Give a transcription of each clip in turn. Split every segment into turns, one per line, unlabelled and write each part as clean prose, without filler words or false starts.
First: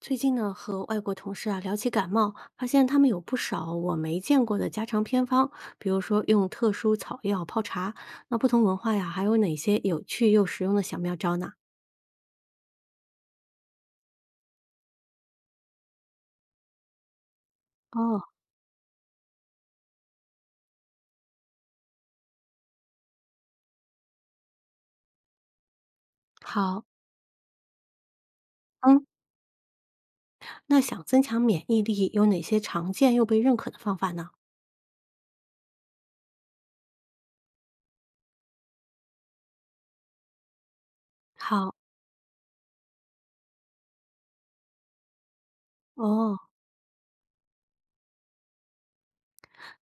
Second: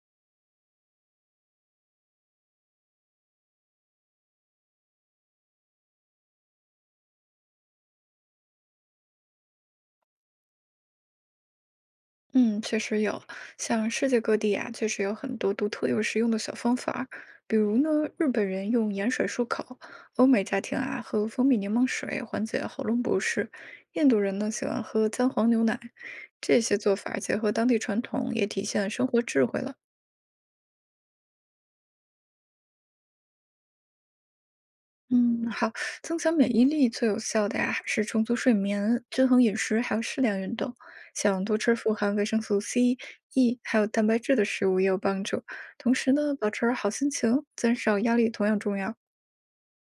最近呢，和外国同事啊聊起感冒，发现他们有不少我没见过的家常偏方，比如说用特殊草药泡茶。那不同文化呀，还有哪些有趣又实用的小妙招呢？
嗯，确实有，像世界各地啊，确实有很多独特又实用的小方法儿。比如呢，
哦，
日本人用盐水漱口，欧美家庭啊喝蜂蜜柠檬水缓解喉咙不适，印度人呢喜欢喝姜黄牛奶。这些
好，
做法儿结合当地传统，也体现
嗯，
生活智慧了。
那想增强免疫力，有哪些常见又被认可的方法呢？
嗯，好，增强免疫力最有效的呀，还是充足睡眠、均衡饮食，还有适量运动。像多
好，
吃富含维生素 C、E 还有蛋白质的食物也有帮助。同时呢，
哦，
保持好心情，减少压力同样重要。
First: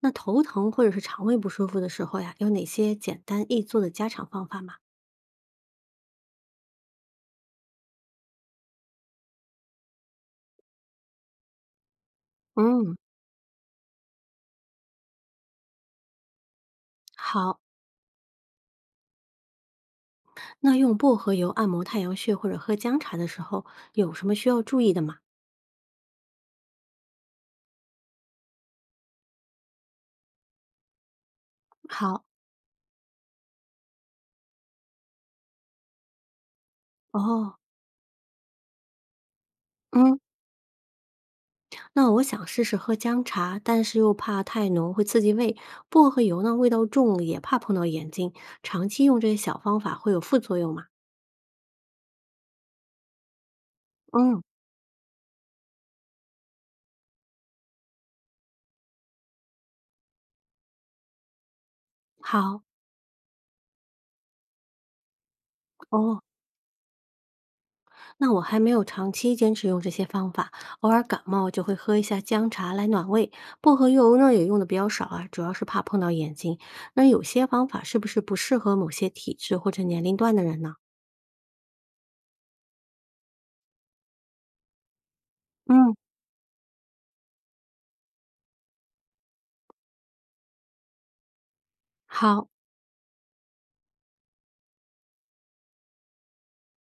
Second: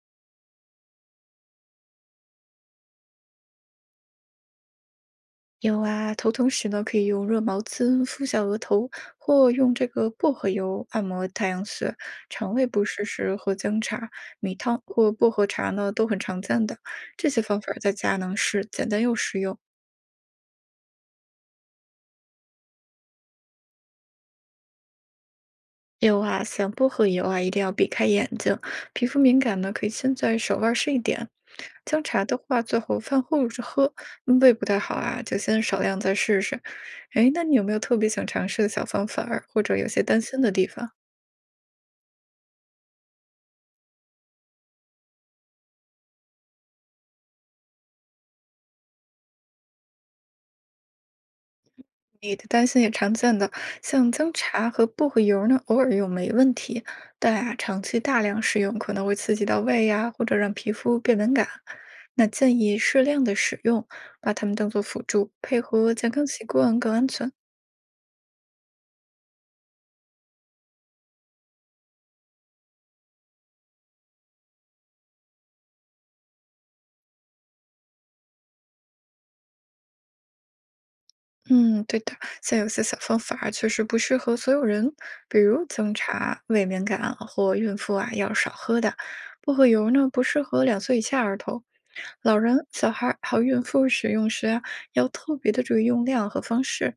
那头疼或者是肠胃不舒服的时候呀，有哪些简单易做的家常方法吗？
有啊，头疼时呢，可以用热毛巾敷下额头，或用这个薄荷油按摩太阳穴。肠胃不
嗯，
适时喝姜茶、米汤或薄荷茶呢，都很常见的。这些
好，
方法在家能是简单又实用。
那用薄荷油按摩太阳穴或者喝姜茶的时候，有什么需要注意的吗？
有啊，想薄荷油啊，一定要避开眼睛，皮肤敏感呢，可以先在手腕试一点。姜
好，
茶的话，最后饭后着喝，嗯胃不太好啊，就先少量再试试。哎，那你
哦，
有没有特别想尝试的小方法儿，或者有些
嗯，
担心的地方？
那我想试试喝姜茶，但是又怕太浓会刺激胃。薄荷油呢，味道重，也怕碰到眼睛。长期用这些小方法会有副作用吗？
你的担心也常见的，像姜
嗯，
茶和薄荷油呢，偶尔用没问题，但啊，长期大量使用可能会刺激到胃呀、或者让皮肤变敏感。那建
好，
议适量的使用，把它们当做辅助，配合健
哦，
康习惯更安全。
那我还没有长期坚持用这些方法，偶尔感冒就会喝一下姜茶来暖胃。薄荷油呢也用的比较少啊，主要是怕碰到眼睛。那有些方法是不是不适合某些体质或者年龄段的人呢？
嗯，对的，像有些小方法儿确实不适合所有人，比如姜
嗯，
茶、胃敏感啊或孕妇啊要少喝的。薄荷油呢不适合2岁以下儿童、老
好。
人、小孩儿还有孕妇使用时啊，要特别的注意用量和方式。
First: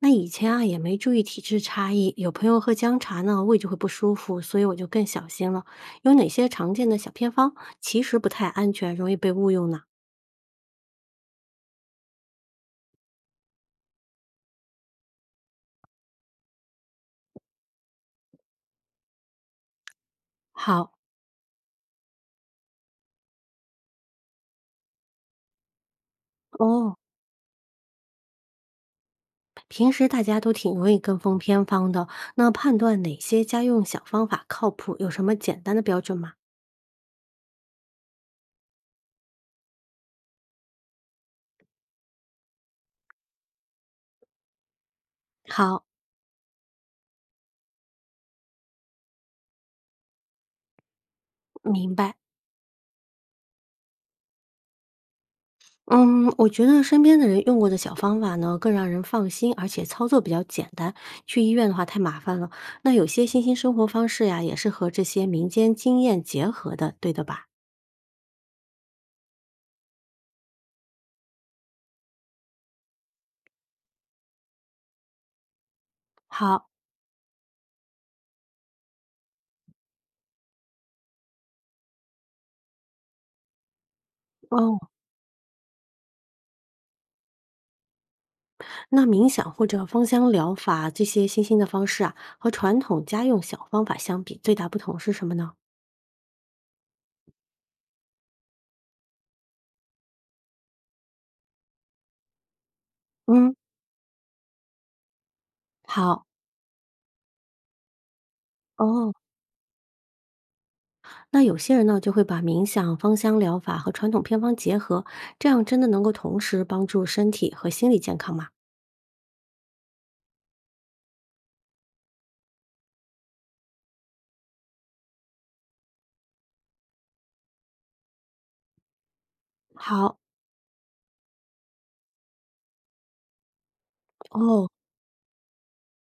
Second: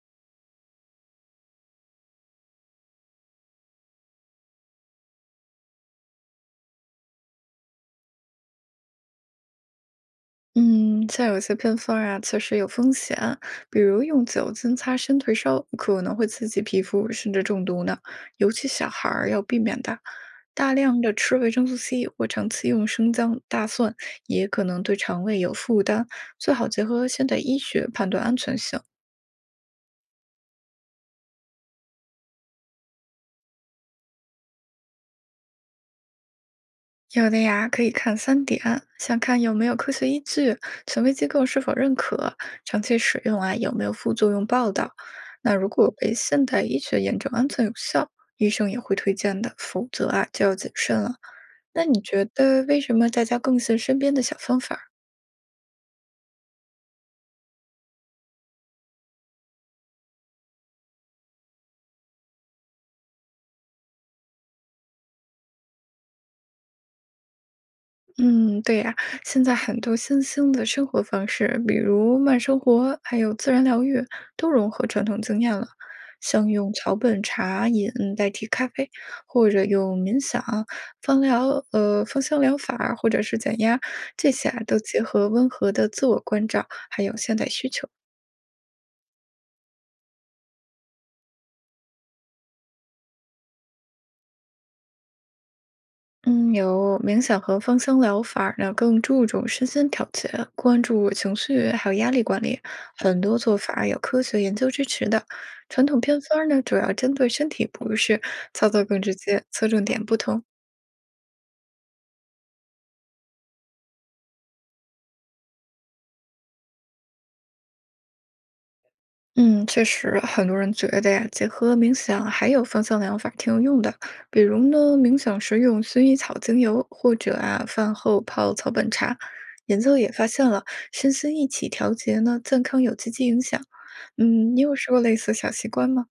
那以前啊也没注意体质差异，有朋友喝姜茶呢，胃就会不舒服，所以我就更小心了。有哪些常见的小偏方其实不太安全，容易被误用呢？
嗯，像有些偏方儿啊，确实有风险，比如用酒精擦身退烧，可能会刺激皮肤，甚至中毒呢。尤其小孩儿要避免的。大
好
量的吃维生素 C 或长期用生姜、大蒜，也可能对肠胃有负担，最好结
哦，
合现代医学判断安全性。
平时大家都挺容易跟风偏方的，那判断哪些家用小方法靠谱，有什么简单的标准吗？
有的呀，可以看3点，想看有没有科学依据，权威机构是否认可，长期使用啊有没有副作用报道。那如
好，
果被现代医学验证安全有效，医生也会推荐的，否则啊就要谨慎了。那
明
你
白。
觉得为什么大家更信身边的小方法？
嗯，我觉得身边的人用过的小方法呢，更让人放心，而且操作比较简单。去医院的话太麻烦了。那有些新兴生活方式呀，也是和这些民间经验结合的，对的吧？
嗯，对呀，现在很多新兴的生活方式，比如慢生活，还有自然疗愈，都融合传统经验了。像
好，
用草本茶饮代替咖啡，或者用冥想、芳疗、芳香疗法，或者是减压，这些啊
哦，
都结合温和的自我关照，还有现代需求。
那冥想或者芳香疗法这些新兴的方式啊，和传统家用小方法相比，最大不同是什么呢？
嗯，有冥想和芳香疗法儿呢，更注重身心调节，关注情绪还有压力管理，很多
嗯，
做法儿有科学研究支持的。传统偏
好。
方儿呢，主要针对身体不适，操作更
哦，
直接，侧重点不同。
那有些人呢就会把冥想、芳香疗法和传统偏方结合，这样真的能够同时帮助身体和心理健康吗？
嗯，确实，很多人觉得呀，结合冥想还有芳香疗法挺有用的。比如呢，冥想时用薰衣草精油，或者啊，饭后泡草本茶。研究也
好，
发现了，身心一起调节呢，健康有积极影响。嗯，你
哦，
有试过类似小习惯吗？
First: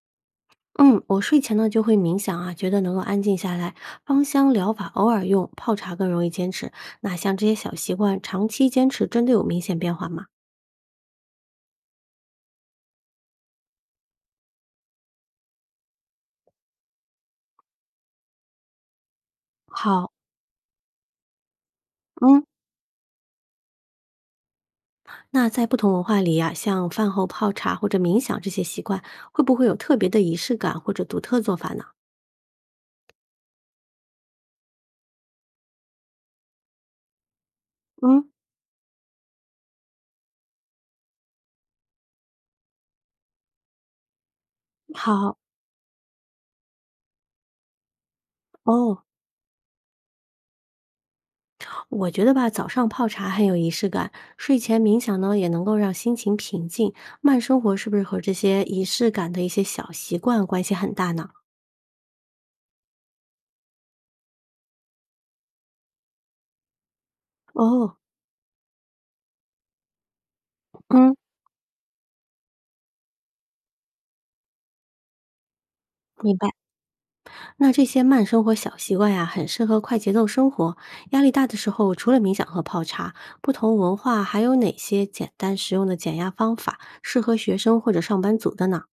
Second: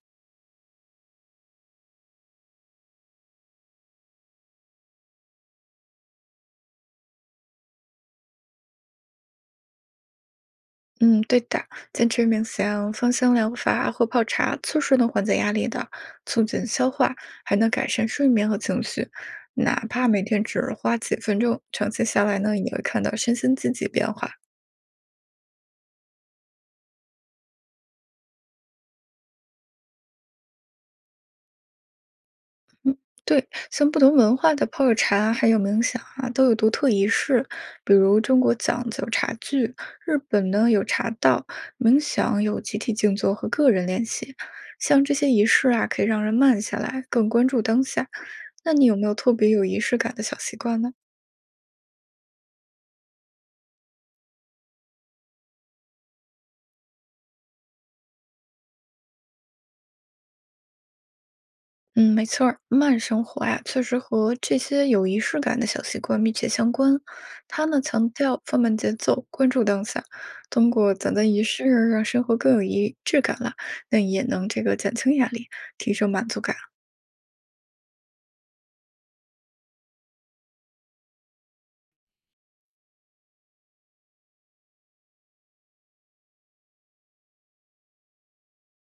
嗯，我睡前呢就会冥想啊，觉得能够安静下来。芳香疗法偶尔用，泡茶更容易坚持。那像这些小习惯，长期坚持真的有明显变化吗？
嗯，对的，坚持冥想、芳香疗法或泡茶，确实能缓解压力的，促进消化，还能改善睡眠和情绪。哪怕
好，
每天只花几分钟，长期下来
嗯，
呢，也会看到身心积极变化。
那在不同文化里呀、像饭后泡茶或者冥想这些习惯，会不会有特别的仪式感或者独特做法呢？
对，像不同文化的泡热茶还有冥想啊，都有独特仪式，比如
嗯，
中国讲究茶具，日本呢有茶道，冥想有集体静坐和个人练习。像这些
好。
仪式啊，可以让人慢下来，更关注当下。那你有
哦，
没有特别有仪式感的小习惯呢？
我觉得吧，早上泡茶很有仪式感，睡前冥想呢也能够让心情平静。慢生活是不是和这些仪式感的一些小习惯关系很大呢？
嗯，没错儿，慢生活呀，确实和这些有仪式感的小习惯密切相关。它呢
哦，
强调放慢节奏，关注当下，通过简
嗯，
单仪式让生活更有仪质感啦，那也能这个减轻压力，提升满
明
足
白。
感。
那这些慢生活小习惯呀，很适合快节奏生活。压力大的时候，除了冥想和泡茶，不同文化还有哪些简单实用的减压方法适合学生或者上班族的呢？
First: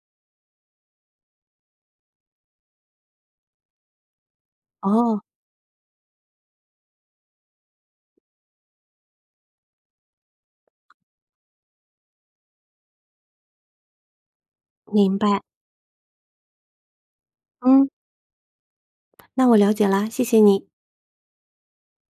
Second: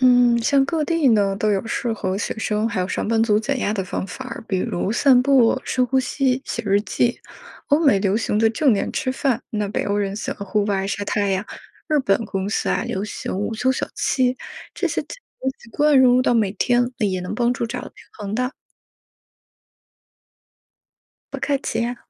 嗯，像各地呢都有适合学生还有上班族减压的方法儿比如散
哦，
步、深呼吸、写日记。欧美流行的正念吃饭，那北欧人喜欢户外晒太阳，日本公司啊流行午休小憩，这些
明白。
习惯融入到每天也能帮助找
嗯，
到平衡的。
那我了解啦，谢谢你。
不客气呀。